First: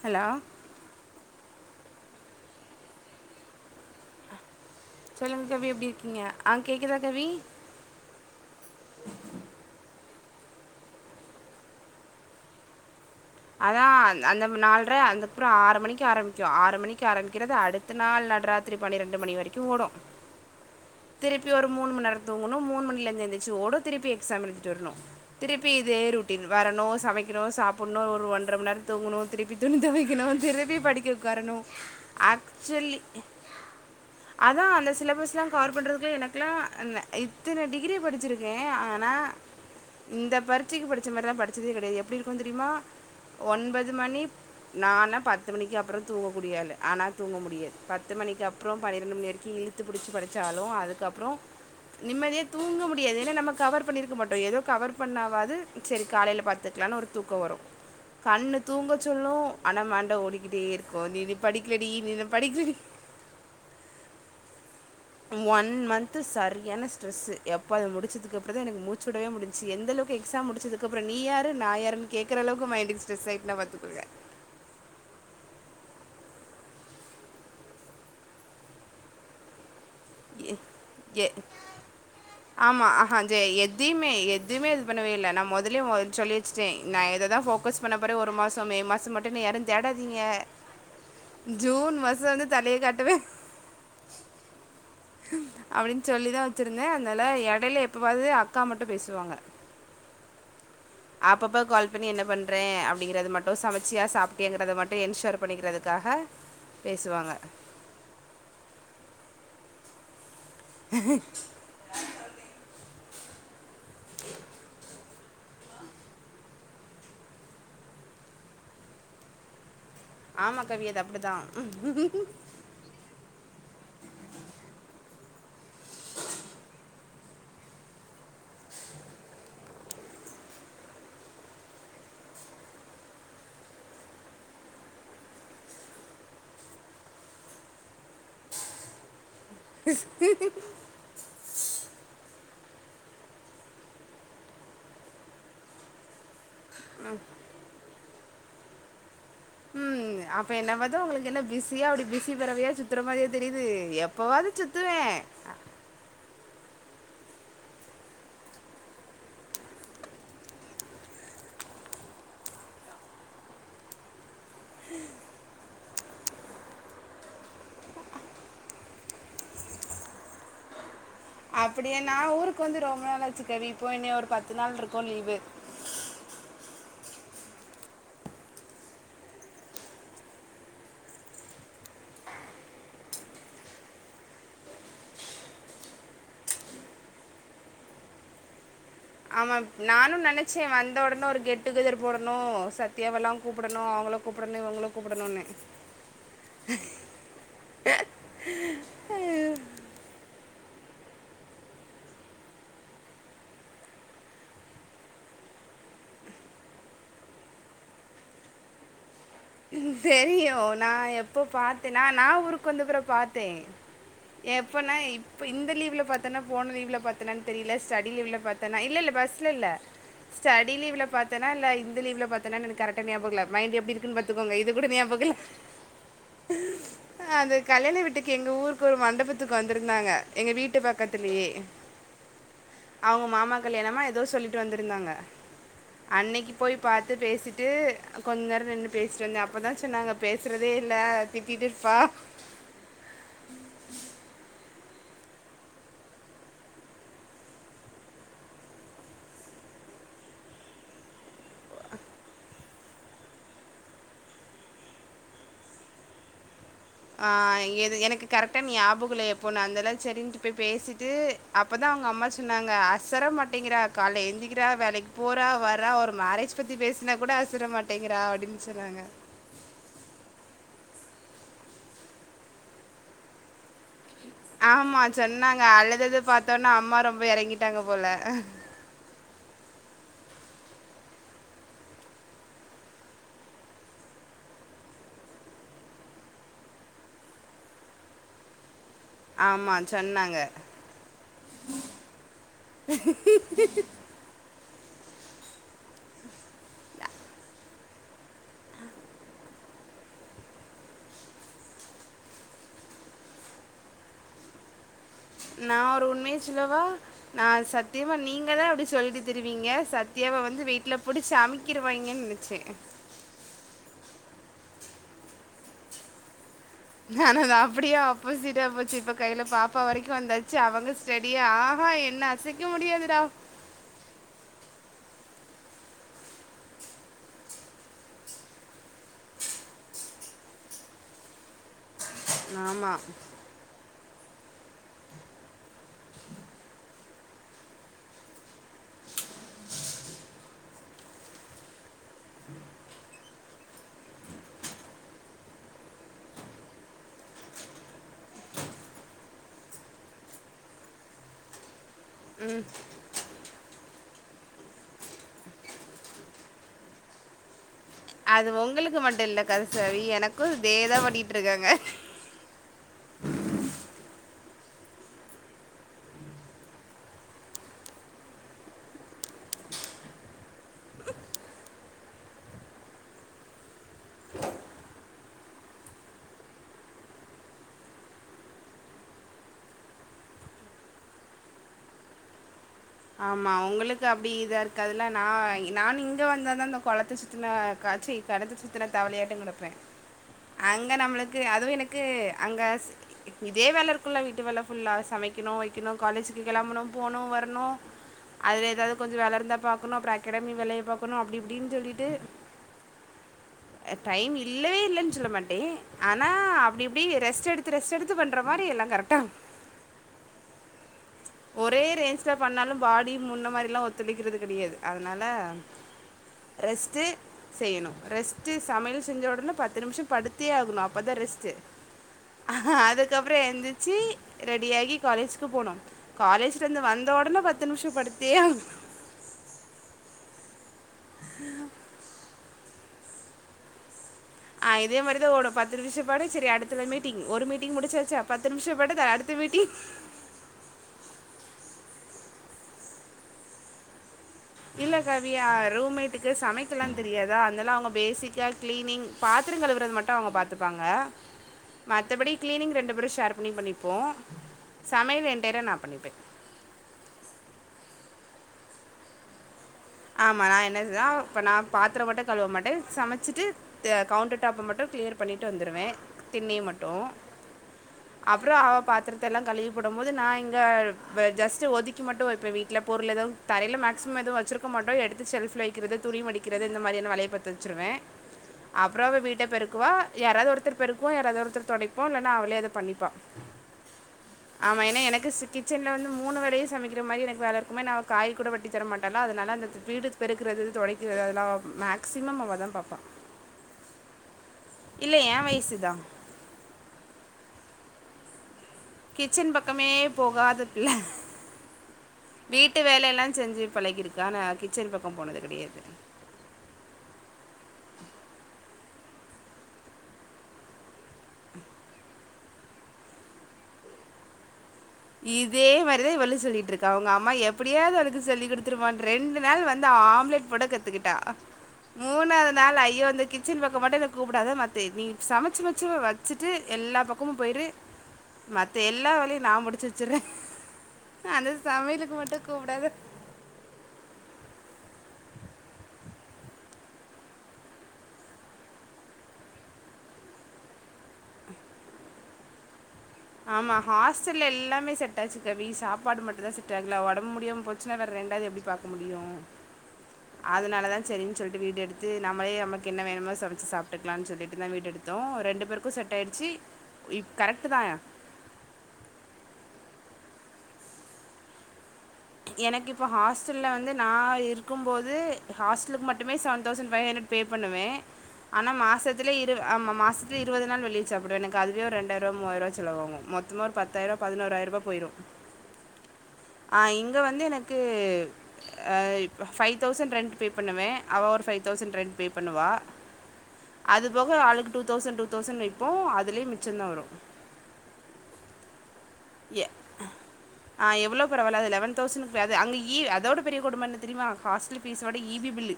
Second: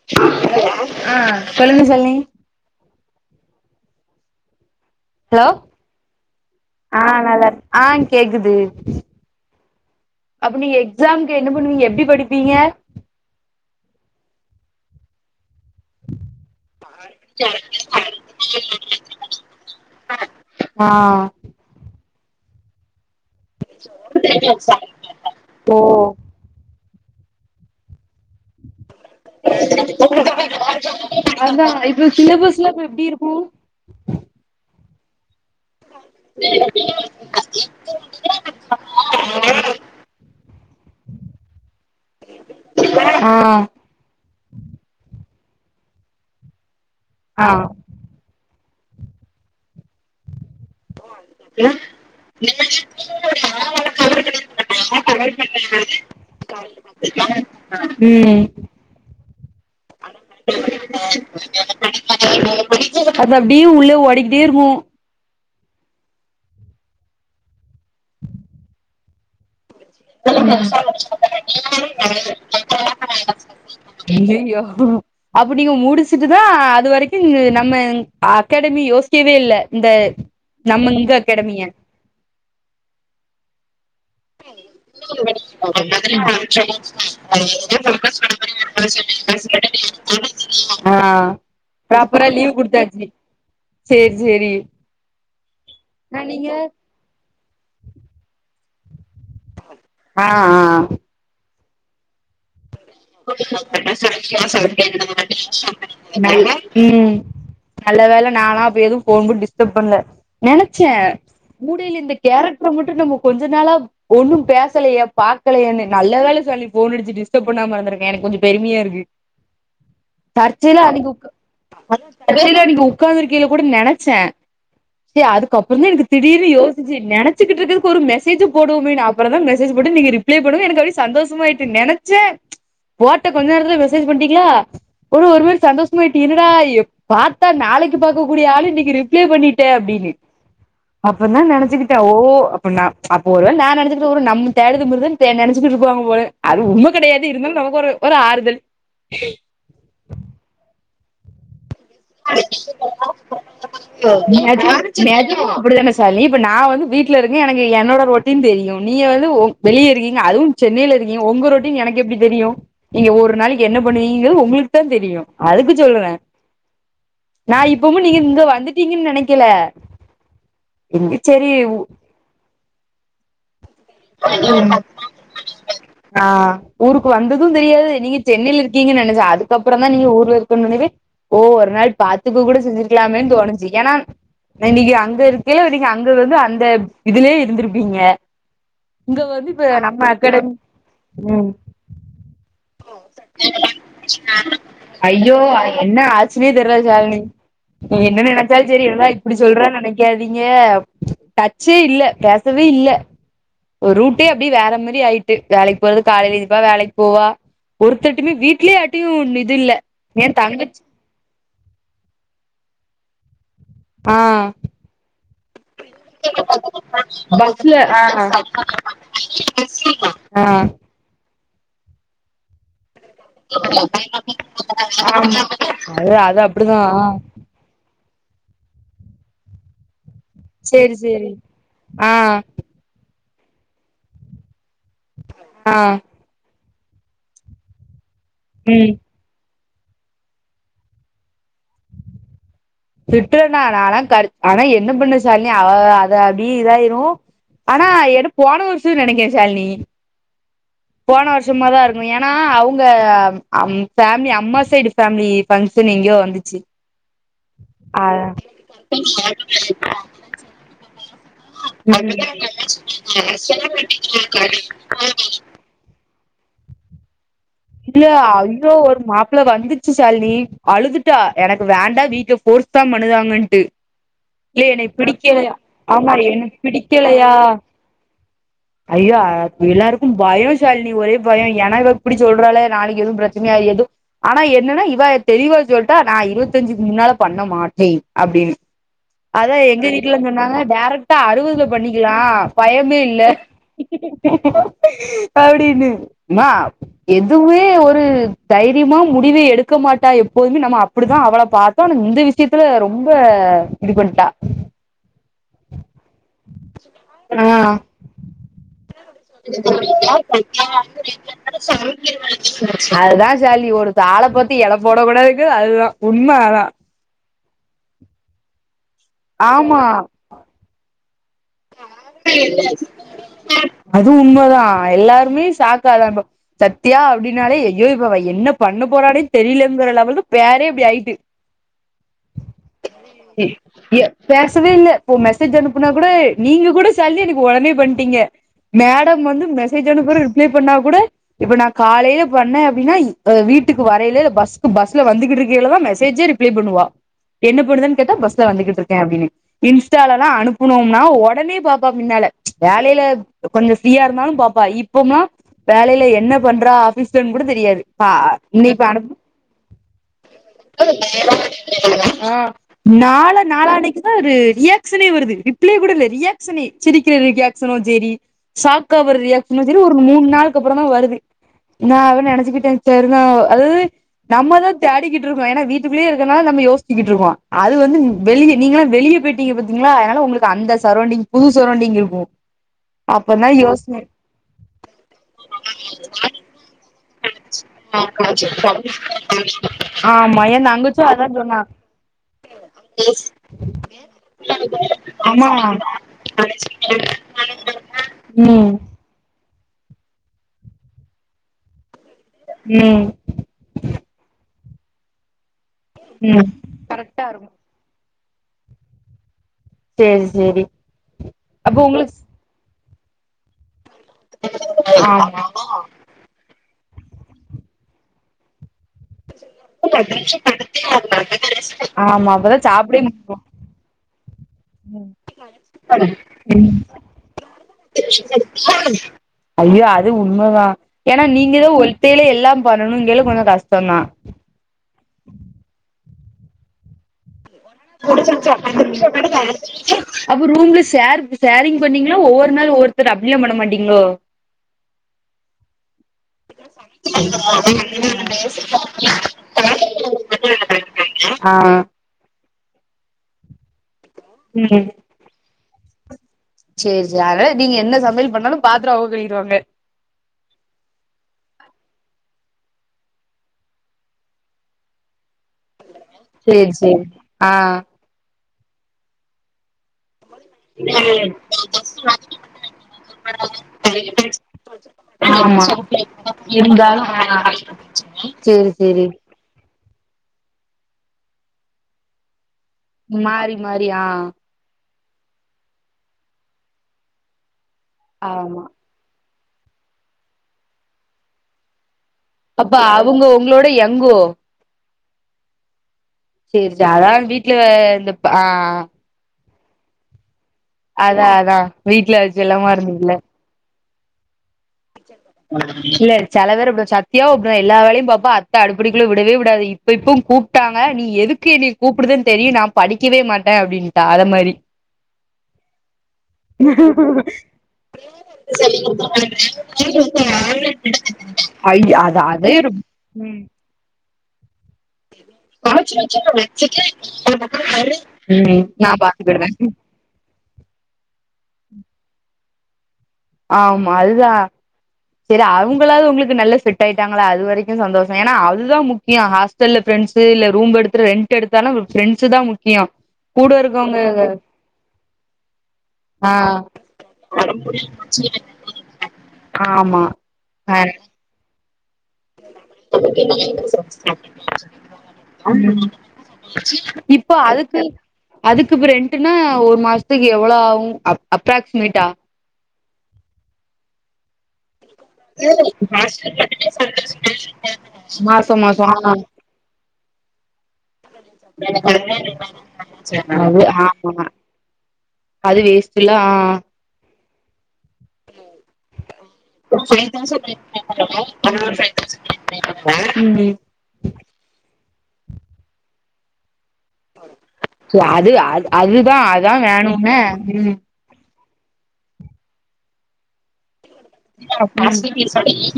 Hello ஆ சொல்லுங்க ஷால்னி சொல்லுங்க கவி எப்டி இருக்கிங்க ஆ கேக்குதா கவி நல்லா இருக் ஆ கேக்குது அப்டி நீங்க எக்ஸாம்க்கு என்ன பண்ணுவிங்க எப்டி படிப்பீங்க அதான் அந் அந்த நாள்ற அந்த அப்ற ஆறு மணிக்கு ஆரம்பிக்கு ஆறு மணிக்கு ஆரம்பிக்கிறது அடுத்த நாள் நடராத்திரி பனிரெண்டு மணி வரைக்கு ஓடு ஆ திருப்பி ஒரு மூண் மண் நேர தூங்கனு மூணு மணில எந்ரிச்சு ஓட திருப்பி எக்ஸாம் எழூதிட்டு வர்ணு திருப்பி ஓ இதே ரொட்டீன் வரணு சமைக்கணு சாப்பிடணு ஒரு ஒன்ற மண் நேர தூங்கணு திருப்பி துணி தொவைக்கணு திருப்பி படிக்க உக்காரணு அதா இப்ப சிலபஸ்லா இப்ப ஆக்சுலி எப்டி இருக்கு அதா அந்த சிலபஸ்லா கவர் பண்றதுக்கு எனக்கலா ந இத்தன டிகிரி படிச்சிருக்கே ஆனா இந்த பரிச்சைக்கு படிச்ச மாரிலா படிச்சதே கெடையாது எப்டி இருக்கு தெரியுமா ஆ ஒன்பது மணி நானா பத் மணிக்கு அப்ற தூங்க கூடியாளு ஆனா தூங்க ஆ முடியாது பத்து மணிக்கப்ற பனிரெண்டு மணி வரைக்கு இழுத்து புடிச்சு படி ச்சாலு அதுக்கப்ற நிம்மதியா தூங்க முடியாது ஏனா நம்ம கவர் பண்ணிருக்க மாட்டோ ஏதோ கவர் பண்ணாவாது செரி காலைல பாத்துக்லானு தூக்க வரு ம் கண்ணு தூங்கச் சொல்லு ஆனா மண்ட ஓடிகிட்டே இருக்கு நீ இனி படிக்கலடி நீ படிக்கலடி அது அப்டியே உள்ள ஓடிகிட்டே இருக்கு ஒன் மன்த்து சரியான ஸ்ட்ரெஸ்ஸு எப்ப அத முடிச்சதுக்கப்புற தா எனக்கு மூச்சுடவே முடிஞ் ச்சு எந்தளவுக்கு எக்ஸாம் முடிச்சதுக்கப்ற நீ யாரு நா யாருன் கேக்கற அளவுக்கு மைண்டுக்கு ஸ்ரெஸ் ஆயிட்னா பாத்துகோங்க ஒ ஹ அப் அப்ப நீங்க முடிச்சுட்டு தா அது வரைக்கு நம்ம அகாடமி யோசிக்கவே இல்ல இந்த எ நம்ம இங்க எ அகாடமிய ஆமா ஆஹா ஜ எதைமே எதுமே பண்ணவே இல்ல நா மொதலியே ஒ சொல்லி வச்ட்டே நா இததா போகஸ் பண்ண போற ஒரு மாசோ மே மாச மட்டு என்ன யாரு தேட டாதிங்க ஆ ஜூன் மாசோ வந்து தலைய காட்டுவே சேர் சேரி அப்டின்னு ஆ சொல்லிதா நீங்க வச்சிருந்தே அதனால எடையில எப்பவாது அக்கா மட்டு பேசு வாங்க ஆ ஆ அப்பப்ப கால் பண்ணி என்ன பண்றே அப் என்ஷூர் பண்ணிக்கிறதுக்காக [unintelligible] ன்னாதுபா ஹும் பேசுவாங்க நல்ல வேல நாளா அப்ப எதுவு போன்போட் டிஸ் டஃப்ன்ல நினைச்சே முடில இந்த கேரக்டர மட்டு நம்மோ கொஞ்ச நாளா ஒன்னு பேசலயே பாக்கலயேன்னு நல்ல வேல சொல்லி போன் அடிச்சு டிஸ்டர்ப் பண்ணாம இருந்தருக் எனக்கு கொஞ்ச பெருமையா இருக்கு ஆமா கவி அது அப்டிதா அதே வழியில அன்னிக் உட்கார்ந்துருக்கேயில கூட நெனைச்சே செரி அதுக்கப்புற தா எனக்கு திடீர்னு யோசிச்சு நெனச்சிட்டுருக்குரதுக்கு ஒரு மெசேஜ போடுவோமேனு அப்புற தா மெசேஜ போட்டு நீ ரிப்ளே பண்ணது எனக்கு அப்டியே சந்தோஷமாயிட்டு நெனைச்சே போட்ட கொஞ்ச நேரத்தில மெசேஜ் பன்டிங்ளா ஒரு ஒரு மாரி சந்தோஷமாயிட்டு என்னடா எப் பாத்தா நாளைக்கு பாக்ககூடிய ஆளு இன்னைக்கு ரிப்ளே பண்ணி கே அப்டின்னு அப்பதா நெனச்சுக்கிட் ட ஓ அப்புன்னா அப்போ ஒருவேல நா நெனைச்சிகிட்டு நம் தேட்னக்பிருகுதா தே நெனச்சிகிட்டு இருபாங்க போல அது உண்ம கெடையாது இருந்தாலு நமக்கு ஒரு ஒரு ஆறுதல் அப்ப என்ன பாத்தா உங்களுக்கென்ன பிஸ் பிரியா அப்டி பிஸி பறவையா சுத்துற மாரிய தெரியுது எப்பவாது நிஜமா சுத்துவே நிஜமா அப்படிதானே சாலினி இப்ப நா வீட்ல இருக்க எனக்கு என்னோட ரொட்டின் தெரியு நீங்க வந்து உங் வெளியே இருக்கீங்க அதுவு சென்னையில இருக்கீங்க உங்க ரொட்டின் எனக்கு எப்டி தெரியு நீங்க ஒரு நாளைக்கு என்ன பண்ணுவீங்கிறது உங்களுக்கு தா தெரியு அதுக்கு சொல்றே நா இப்பும் நீங்க இங்க வந்துட்டீங்கன்னு நெனைக்கல ங்குச் செரி உ க்கு வந்து ரொம்ப நாள் ஆச்சுக்கவி இப்போ இன்னியோட பத்து நாள் ருக்கோ லீவு ஆ ஊருக்கு வந்தது தெரியாது நீங்க சென்னில இருக்கீங்கன்னு நெனைச்ச அதுக்கப்புற தா நீங்க ஊர்ல இருக்கன் னொன்னவே ஓ அதனா ல் பாத்துக்க கூட செஞ்சுக்கலாமேன் தோணுச்சு ஏனா இன்னைக்கு அங்க இருக்கைய்லே நீங்க அங்கருந்து அந்த இதுலே இருந்திருப்பீங்க இங்க வந்து ஆமா இப்ப நம்ம நானு அகாடமி நினைச்சே வந்த உடனே ஒரு ம் கெட் டு கெதர் போடணு சத்தியாவெல்லா கூப்பிடணு ஐயோ என்ன ஆச்சினே தெர்ல சாலினி நீ என்ன நெனைச்சால் சேரி என்னடா இப்டி சொல்ற நெனைக்காதீங்க டச்சேயில்ல பேசவேயில்ல ஒரு ரூட்டே அப்டி வேற மாரி ஆயிட்டு வேலைக்கு போறது காலைல எந்திப்பா வேலைக்கு போவா ஒருத்தட்டுமே வீட்லயே யார்டியு தெரியு நா எப்போ பார்த்தேன்னா நா ஊருக்கு வந்துக்குறப் பாத் தே ஆ எப்பனா இப்ப இந்த லீவ் வ்ள பாத்தனா போன லீவ்ல பாத்தனா தெரியல பஸ்ல ஆ ஸடி ஆ லீவ்ல பாத்தனா இல்ல இல்ல பஸ்ட்ல இல்ல ஸ்டடி லீவுல பாத்தனா இல்ல இந்த லீவுல பாத்தனான் எனக் கரெக்டா ஞாபகல்ல மைண்டு எப்டி இருக்குன் பாத்துக் ஆமா அது அது அப்டிதா ல வீட்டுக்கு எங்க ஊருக்கு ஒரு மண்டபத்துக்கு வந்திருந்தாங்க எங்க வீட்டு சேரி சேரி பக்கத்துலயே ஆ அவுங்க மாமா கல்யாணமா ஏதோ சொல்லி ட்டு வந்திருந்தாங்க ஆ அன்னைக்கு போய் பார்த்து பேசிட்டு கொஞ்ச நேரோ நின்னு ம் பேசிட்டு வந்த அப்பதா சொன்னாங்க பேசுறதே இல்ல திட்டிட்டுருப்பா திட்ரனா நாள கருத் ஆனா என்ன பண்ண சாலினி அவவ அது அப்டியே இதாயிரு ஆனா எனூ போன வருஷோன்னு நெனைக்கற சாலினி போன வருஷமா தா இருக்கு ஏனா அவுங்க அவ்ங் ஃபேமிலி அம்மா சைடு ஃபேமிலி பங்க்ஷன் எங் யோ வந்துச்சு ஆஹ் எது எனக்கு கரெக்டா ஞாபகுல்ல எப்போண்ணு அந்தெல்லா சரின்னுட்டு போய் பேசிட்டு அப்பதா வுங்க அம்மா சொன்னாங்க அசர மாட்டேங்கிறா காலையில ஆ எந்திக்கிறா வேலைக்கு போறா வர்ரா ஒரு மேரேஜ் பத்தி பேசினா கூட அஸ் இல்ல அவ்ளோ ஒரு மாப்ள வந்துச்சு சாலினி அழுதுட்டா எனக்கு வேண்டா வீட்டல போர்ஸ் தான் பண்ணுதாங்கன்ட்டு இல என்னை ஆமாம் பிடிக்கலையா சொன்னாங்க ஆமா அழுதது எனக் பார்த்தோன்னா அம்மா ரொம்ப பிடிக்கலையா இறங்கிட்டாங்க போல் ஐயோ அ எல்லாருக்கும் பய ஷால்னி ஒரே பய எனக் இவ புடிச் சொல்றாலே நாளைக்கு எதும் பிரச்சனையாயி எதும் ஆனா என்னனா இவ தெளிவா சொல்ட்டா நா இருவத்திஞ்சிக்கு முன்னாலப் பண்ண மாட்டேன் அப்டினு அதா எங்க வீட்ல சொன்னாங்க டேரெக்ட்டா அறுவுதுல பண்ணிக்கலா பயமே இல்ல அப்டினு மா எதுமே ஒரு தைரியமா முடிவு எடுக்க மாட்டா எப்போதுமே நம்ம அப்டிதா அவள பாத்தோ ஆனா இந்த‌ விசியத்துல ரொம்ப இது பண்ட்டா நா ஒரு உண்மைய சொல்லவா நா ஆ சத்தியமா நீங்கதா அப்டி சொல்லிட்த் [unintelligible] அமுக்கிருவாய்ங்கன்னு நெனச்சேன். அதுதா ஷால்னி ஒரு தா ஆள பாத்து எட போட கூடாதுங்க அதுதா உண்ம அதா ஆனா அது அப்படியே ஆப்போசிட்டா போச்சு. இப்ப கைல பாப்பா ஆமா வரைக்கு வந்தாச்சு அவங்கஸ் [unintelligible] அது உண்மதா அ எல்லாருமே ஷாக்காதா இப சத்தியா அப்டின்னாலே ஐயோ இப்ப அவ என்னப் பண்ண போறானே தெரிலம்பா ங்கற லெவல்து பேரே இப்டி ஆயிட்டு ஆமா. இ ஏ பேசவே இல்ல இப்போ மெசேஜ் அனுப்புனா கூட நீங்க கூட ஷால்னி எனக்கு ஒடனே பண்டிங்க மேடம் வந்து மெசேஜ் அனுப்புற ரிப்ளை பண்ணா கூட இப்ப நா காலைல பண்ணே அப்டினா இ எ வீட் வீட்டுக்கு வரைல இல்ல பஸ்சுக்கு பஸ்ல வந்துகிட்டு இருக்கைலதா மெசேஜே ரிப்ளை பண்ணுவா என்ன பண்ணுதன் கேட்டா பஸ்ல வந்துகிட்ருக்கே அப்டினு இன்ஸ்டாலலா அனுப்புனும்னா ஒட் ஒடனே பாப்பா மின்னால வேலைலப் கொஞ்ச ஃப்ரீயா இருந்தாலு பாப்பா இப்போம்லா வேலைல என்ன பண்றா ஆபீஸ்லன் கூட தெரியாது பா அது இன்னைக்கு உங்களுக்கு அனுப் மட்டு இல்ல கருசாவி எனக்கு இதேதா பண்ணிட்ருக்காங்க நாலு நாளானைக்குதா ஒரு ரியாக்க்ஷனே வருது ரிப்ளை கூட ‌இல்ல ரியாக் செனி சிரிக்கிற ரியாக்க்ஷனுஞ் செரி ஷாக்கா வரு ரியாக்ஷனு செரி ஒரு மூன் நாள்க்கப்புறந்தா வருது நா அவ நெனச்சுக்கிட்டே தெருநா அது நம்மதா தேடிகிட்ருக்கோ ஏனா வீட்டுக்குல்லியே இருக்கனால நம்ம யோஸ்ச்சிகிட்ருக்கோ அது வந்து வெளிய நீங்கள வெளிய போய்ட்டீங்க பாத்தீங்ளா அதனால உங்களுக்கு அந்த சரௌண்டிங் புது சரௌண்டிங் இருக்கு அப்பதா ஆமா யோசன உங்களுக்கு அப்டி இதா இருக்காதுல்ல நா நானு இங்க வந்தாதா இந்த கொளத்த சுத்தின காச்சி கெணத்த சுத்துன தவளையாட்ட கெடப்பே ஆமா ஏ அங்க தங்கச்சு அதா நம்மளுக்கு சொன்னா அதுவு எனக்கு அங்கஸ் இதே வேல இருக்குல்ல வீட்டு வேல ஃபுல்லா ஆமா சமைக்கிணு வைக்கிணு காலேஜு கிளம்பனு போனு வரணு அதுல ம் ஏதாவது கொஞ்ச வேலருந்தாப் பாக்கணு அப்ற அக்கேடமி வேலய பாக்கணு அப்டி இப்டின் சொல்லிட்டு உம் டைம் இல்லவே இல்லன் சொல்ல மாட்டே ஆனா அப்டி இப்டி கரெக்டா ரெஸ்ட் இருக்கு எடுத்து ரெஸ்ட் எடுத் த்து பண்ற மாரி எல்லா கரெட்டார் சேரி சேரி அப்போ ஒரே உங்களுக்கு ரேஞ்ச்ல பண்ணாலு பாடி முன்ன மாறிலா ஒத் துழைக்கிறது கெடையாது அதனால ஆமா ரெஸ் த்து செய்யணு ரெஸ்ட்டு சமையல் செஞ்ச ஒடனப் பத்து நிம்ஷ படுத்தே ஆகணு அப்பதா ரெஸ்ட்டு ஆமா அப்பதா சாப்டே அதுக்கப்புற முடியு எந்திச்சி ரெடியாகி காலேஜுக்கு போனு உம் படுத்தே ஆகணும் ஐயோ அது உண்மதா ஏனா நீங்கதா ஒத்தையில எல்லாம் பண்ணணுங்கைல கொஞ்ச கஷ்டந்தா ஆ இதே மாறிதா ஓடு பத்து நிமிஷ படு செரி அடுத்துல மீட்டிங் ஒரு மீட் [unintelligible] அப்ப ரூம்ல‌ சேர் சேரிங் பண்ணீங்ளா ஒவ்வொரு நாள் ஒவ்வொருத்தர் அப்டிலா பண்ண மாட்டீங்ளோ இல்ல கவியா ஆ ரூமெட் எனக்கு சமைக்கல்லா தெரியாதா அந்தால அவுங்க பேசிக்கா கிளீனிங் பாத்துர கழுவுறது மட்டு அவுங்க பாத்துப்பாங்க ஆ மத்தபடி கிளீனிங் ரெண்டு பேரு ஷேர் பண்ணி பண்ணிப்போ ம் சமையல் என்டயரா நா பண்ணிப்பே சேரி சேரி அதாது நீங்க என்ன சமையல் பண்ணாலு பாத்துர அவுங்க கழுவிருவாங்க ஆமா நான் மே சமைச்சிட்டு த கவுண்டர் டாப் மட்டு கிளியர் பண்ணிட்டு வந்துருவே சேரி சேரி ஆ அப்ற அவ பாத்திரத்தல்லா கழுவி போடும் போது நா இ ங்க வ ஜஸ்ட்டு ஒதுக்கி மட்டு வெப்ப வீட்ல பொருள் எதாது தரையில மேக்சிம எதுவு வச்சிருக்க மாட்டோ எடுத்து செல்ஃப்ல ஆமா வெக்கிறது துணி மடிக்கிறது இந்த இருந்தாலு மாரியான வேலைய பாத்து வச்சிருவே சேரி அப்புற சேரி அவ வீட்ட பெ ருக்குவா யாராது ஒருத்தர் பெருக்குவா யாராவது ஒருத்தர் தொடைப்போ இல்லனா அவளே அத பண்ணிப்பா மாறி மாறி ஆ ஆமா ஏன்னா எனக் கஸு கிச்சன்ல வந்து மூணு வேளையு சமைக்கிற மாரி எனக்கு வேல இருக்குமா நா அவ காய் கூட ஆமா வெட்டி தர மாட்டாளா அத தனால அந்த வீடு பெருக்குறது தொடைக்கிறது அதல்லா அவ மேக் அப்போ அவுங்க உங்களோட எங்கோ இல்ல ஏ வயசுதா சேரி சேரி அதால வீட்ல இந்த ஆ ஆ கிச்சன் பக்கமே போகாது அதா அதா வீட்ல செல்லமா இருந்துட்ல்ல பழகிருக்கா ஆனா கிச்சன் பக் இல்ல செல பேர் அப்டிதா சத்தியாவு அப்டிதா எல்லா வேலையு‌ பாப் ப்பா அத்த அடுப்படிக்குள்ள விடவே விடாது இப்போ இப்பம் கூப்ட்டாங்க நீ எதுக்கு என்னைய கூப்டுத தெரியு நா படிக்கவே க்க மாட்ட அப்டின்னுட்டா அத மாரி இதே மேரிதா இவளு சொல்லிட்ருக்கா அவுங்க அம்மா எப்டியாது அவளுக்கு சொல்லிக் குடுத்துரும்மா ரெண்டு நாள் வந்து ஆ ஆம்லெட் போட கத்துக்கிட்டா ஐ அது மூணாவது அதே நாள் ஐயோ இந்த கிச்சன் பக்க மட்டு என்ன கூப்புடாத த்தே நீங்க சமச்சு வச்சவ வச்சுட்டு எல்லா பக்கமு போயி்ரு ம் மத்த நா எல்லா வேலையு பாத்துக்கிடுவே நா முடிச்சு வச்சுர்ற அந்த சமையலுக்கு மட்டு கூப்டாத ஆமா அதுதா சரி அவுங்களாவது உங்களுக்கு நல்ல ஃபிட் ஆயிட்டாங்களா அது வரைக்கு சந்தோஷ ஏன்னா அதுதா முக்கிய ஹாஸ்டல்ல ப்ரெ ண்ட்ஸு இல்ல ரூம் எடுத்து ரெண்ட் எடுத்தாலு ஃப்ரெண்ட்ஸு தா முக்கியம் ஆமா ஹாஸ்டல்ல எல்லாமே செட்டாச்சு கவி சாப்பாடு ஆ மட்டுந்தா செட்டாகல ஒடம்பு முடியாம போச்சுன்னா வேற ரெண்டாது எப்டி பாக்க முடியு ஆமா ஆ வீடு எடுத்து நம்மளே நமக்கு என்ன வேணுமோ சமச்சு சாப்ட்டுக்கலான்னு சொல்லிட்டுதா வீடு எடுத்தோ ரெண்டு பேருக்கு செட் ஆயிடுச்சு இப் அப்போ கரெக்டு அதுக்கு தான் அதுக்கு இப்ப ரெண்ட்டுனா ஒரு மாசத்துக்கு எவ்ளோ ஆவு அப்ராக்சிமேட்டா எனக்கு இப்ப ஹாஸ்டல்ல வந்து நா இரு க்கும் போது ஹாஸ்டலுக்கு மட்டுமே seven thousand five hundred pay பண்ணுவே மாசோ ஆனா மாசோ ஆ மாசத்துல இருவ ஆமா மாசத்துல இருவது நாள் வெளிய சாப்டுவ எனக்கு அதுவே ஒரு ரெண்டாயிரூவா மூவாயிரூவா செலவாகு அது மொத்தமா ஒரு பத்தாயிரூவா ஆமா பதினோறா ரூபா போயிரு அது வேஸ்ட்டுல்ல ஆ அது வந்து எனக்கு ஆ [inaudible] அவள் ஒரு ஃபைவ் தௌசண்ட் ரெண்ட் பே பண்ணுவாள் ம் அது போக ஆளுக்கு டூ தௌசண்ட் டூ தௌசண்ட் வெப்போ அதுலயு சேர் அது அ அதுதா அதா வேணுமே ம் பரவால்ல அது லெவன் தௌசணுங்கிறது அங்க இ அதோட பெரிய கொடும என்ன தெரியுமா ஹாஸ்டல் ஃபீஸோட இ பி பில்லு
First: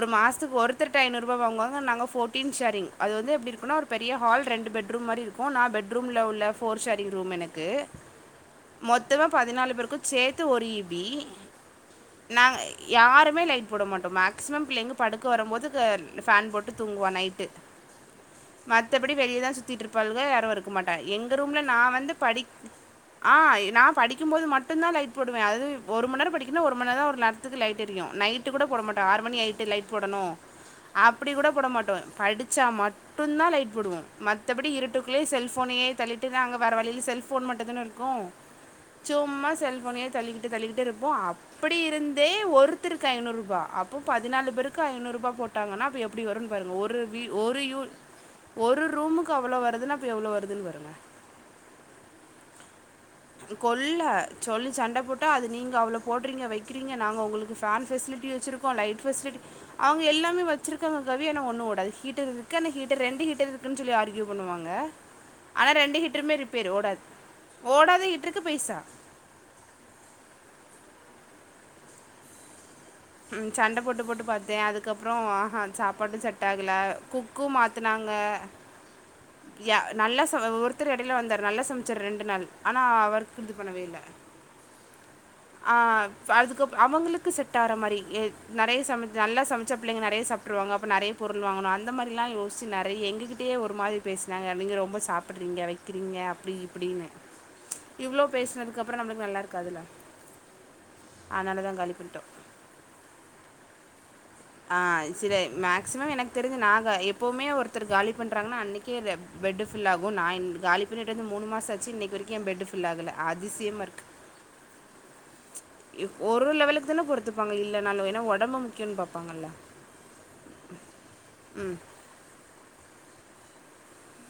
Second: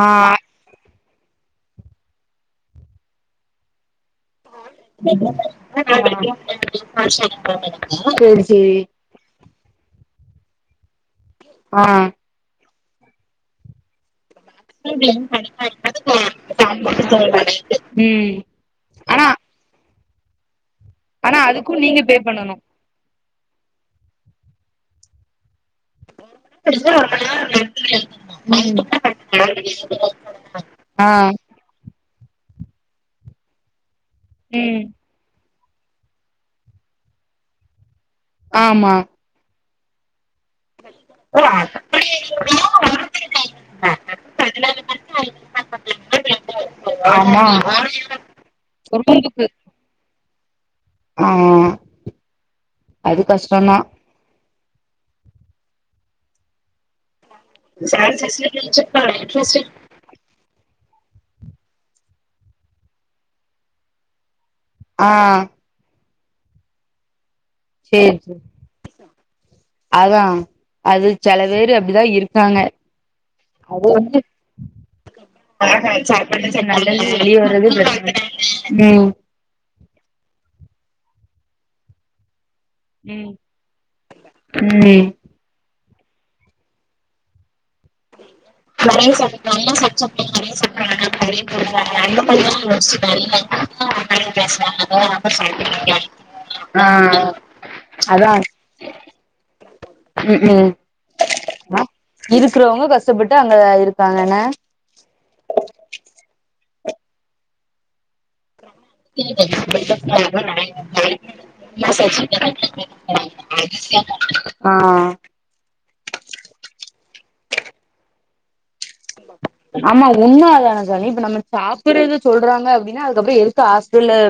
ஆ மாசத்துக்கு ஒருத்தருக் ட்ட ஐநூறுபா வாங்குவாங்க நாங்க ஃபோர்ட்டீன் சாரிங் அது வந்து எப்டி இருக்குன்னா ஒரு பெரிய ஹால் ரெண்டு பெட்ரூம் மாரி இருக்கு நா பெட்ரூம்ல உள்ள ஃபோர்சா ரிங் ரூம் எனக்கு சேரி சேரி மொத்தமா பதினாலு பேருக்கு சேத்து ஒரு இ பி ஆ யாருமே லைட் போட மாட்டோ மேக் க்ஸிமம் பிள்ளைங்க படுக்க வரம்போது ஃபேன் போட்டு தூங்குவா நைட்டு ம் மத்தபடி ஆனா வெளியதா சுத்திட்டு இருப்பாளுக யாரு இருக்க மாட்டாங்க எங்க ஆனா ரூம்ல நா அதுக்கு நீங்க வந்து பே படிக் பண்ணணு ஆ நா படிக்கும்போது மட்டுந்தா லைட் போடுவ அது ஒரு மண் நேர படிக்கன்னா ஒரு மணிநேரந்தா ஒரு நேரத்துக்கு லைட் எரியு நைட் கூட போட மாட்டாங்க ஆறு மணி ஆயிடுச்சு லைட் போடணு ஆ அப்டி கூட போட மாட்டோ படிச்சா மட்டுந்தா லைட் போடுவோ மத்தபடி ம் இருட்டுக்குள்ளே செல்ஃபோனையே தள்ளிட் டுதா அங்க வேற வழியில்ல செல்ஃபோன் மட்டு தானே இருக்கு ஆமா சும்மா செல்ஃபோனயே தள்ளிக்கிட் ள்ளிகிட்டு தள்ளிக்கிட்டு இருப்போ அப்பிடி இருந்தே ஒருத்தருக்கு ஐநூறு ரூபா அப்போ பதினாலு பேருக்கு ஐநூறு ரூபா போ போட்டாங்கன்னா அப்ப எப்டி வரும்னு பாருங்க ஒரு வீட் ஆமா ஒரு யூ ஒரு ரூமுக்கு அவ்ளோ வருதுன்னா அப்ப எவ்ளோ வருதுன்னு பாருங்க ஆ அது கஷ்டந்தா கொள்ள சொல்லி சண்ட போட்டா அது நீங்க அவ்ளோ போடுறீங்க வைக்கிறீங்க நாங்க உங்களுக் ஃபேன் ஃபெசிலிட்டி வச்சிருக்கோ லைட் ஃபெசிலிட்டி அவுங்க எல்லாமே வச்சிருக் ங்கவி ஒண்ணு ஓடாது ஹீட்டர் இருக்கு ஆனா ஹீட்டர் ரெண்டு ஹீட்டர் இருக்குன்னு சொல்லி ஆர்க்யூ பண்ணுவாங்க ஆ ஆனா ரெண்டு ஹீட்டருமே ரிப்பேர் ஓடாது ஓடாத சேரி சேரி ஹீட்டருக்கு பைசா அதா அது செல பேரு அப்டிதா இருக்காங்க ம் சண்ட அது போட்டு வந்து போட்டு பாத்தே அதுக்கப்றோ அஹா சாப்பாடு செட் ஆகல குக்கு மாத்த உம் ய நல்லா ச ஒருத்தர் எடையில வந்தாரு நல்லா சமைச்சாரு ரெண்டு நாள் ஆனா ம் ஒர்க் இது பண்ணவே இல்ல ம் ஆஹ் [unintelligible] அவங்களுக்கு செட்டாகற மாறி ஏ நெறைய சமை நல்லா சமச்சா பிள்ளைங்க நெறையா சாப்டுருவாங்க அப்போ நெறைய பொருள் வாங்கணு அந்த மாரில்லா யோசிச்சு நெறைய எங்ககிட்டயே யே ஒரு மாதிரி பேசனாங்க நீங்க ரொம்ப சாப்பிடுறீங்க வைக்கிறீங்க அப்டி ஆ இப்டின்னு இவ்ளோ பேசுனதுக்கப்பறோ நம்மளுக்கு நல்லா இருக்காதுல்ல உம் அதனால தான் உம் காலி பண்ணிட்டோம் இருக்கறவங்க கஷ்டப்பட்டு அங்க இருக் ஆஹ் சிரே மேக்சிமம் எனக்கு தெரிஞ்சது நாங்க எப்பவுமே ஒருத்தர் காலி பண்றாங்கன்னா அன்னைக் கேளு பெட் ஃபுல் ஆகு நா இந் காலி பண்ணிட்டு வந்து மூணு மாசோ ஆச்சு இன்னைக்கு வரிக்கு ஏ பெட் ஃபுல் ஆகல அதிசியமா ஆஹ் ஒரு லெவலுக்கு தான பொறுத்துப்பாங்க இல்லன்னாலு ஏன்னா ஒத் ஆமா ஒண்ணு அதானங்கனி இப்ப நம்ம சாப்புடுறத சொல்றாங்க அப்டின்னா அது கப்றோ எதுக்கு ஆஸ்டல்ல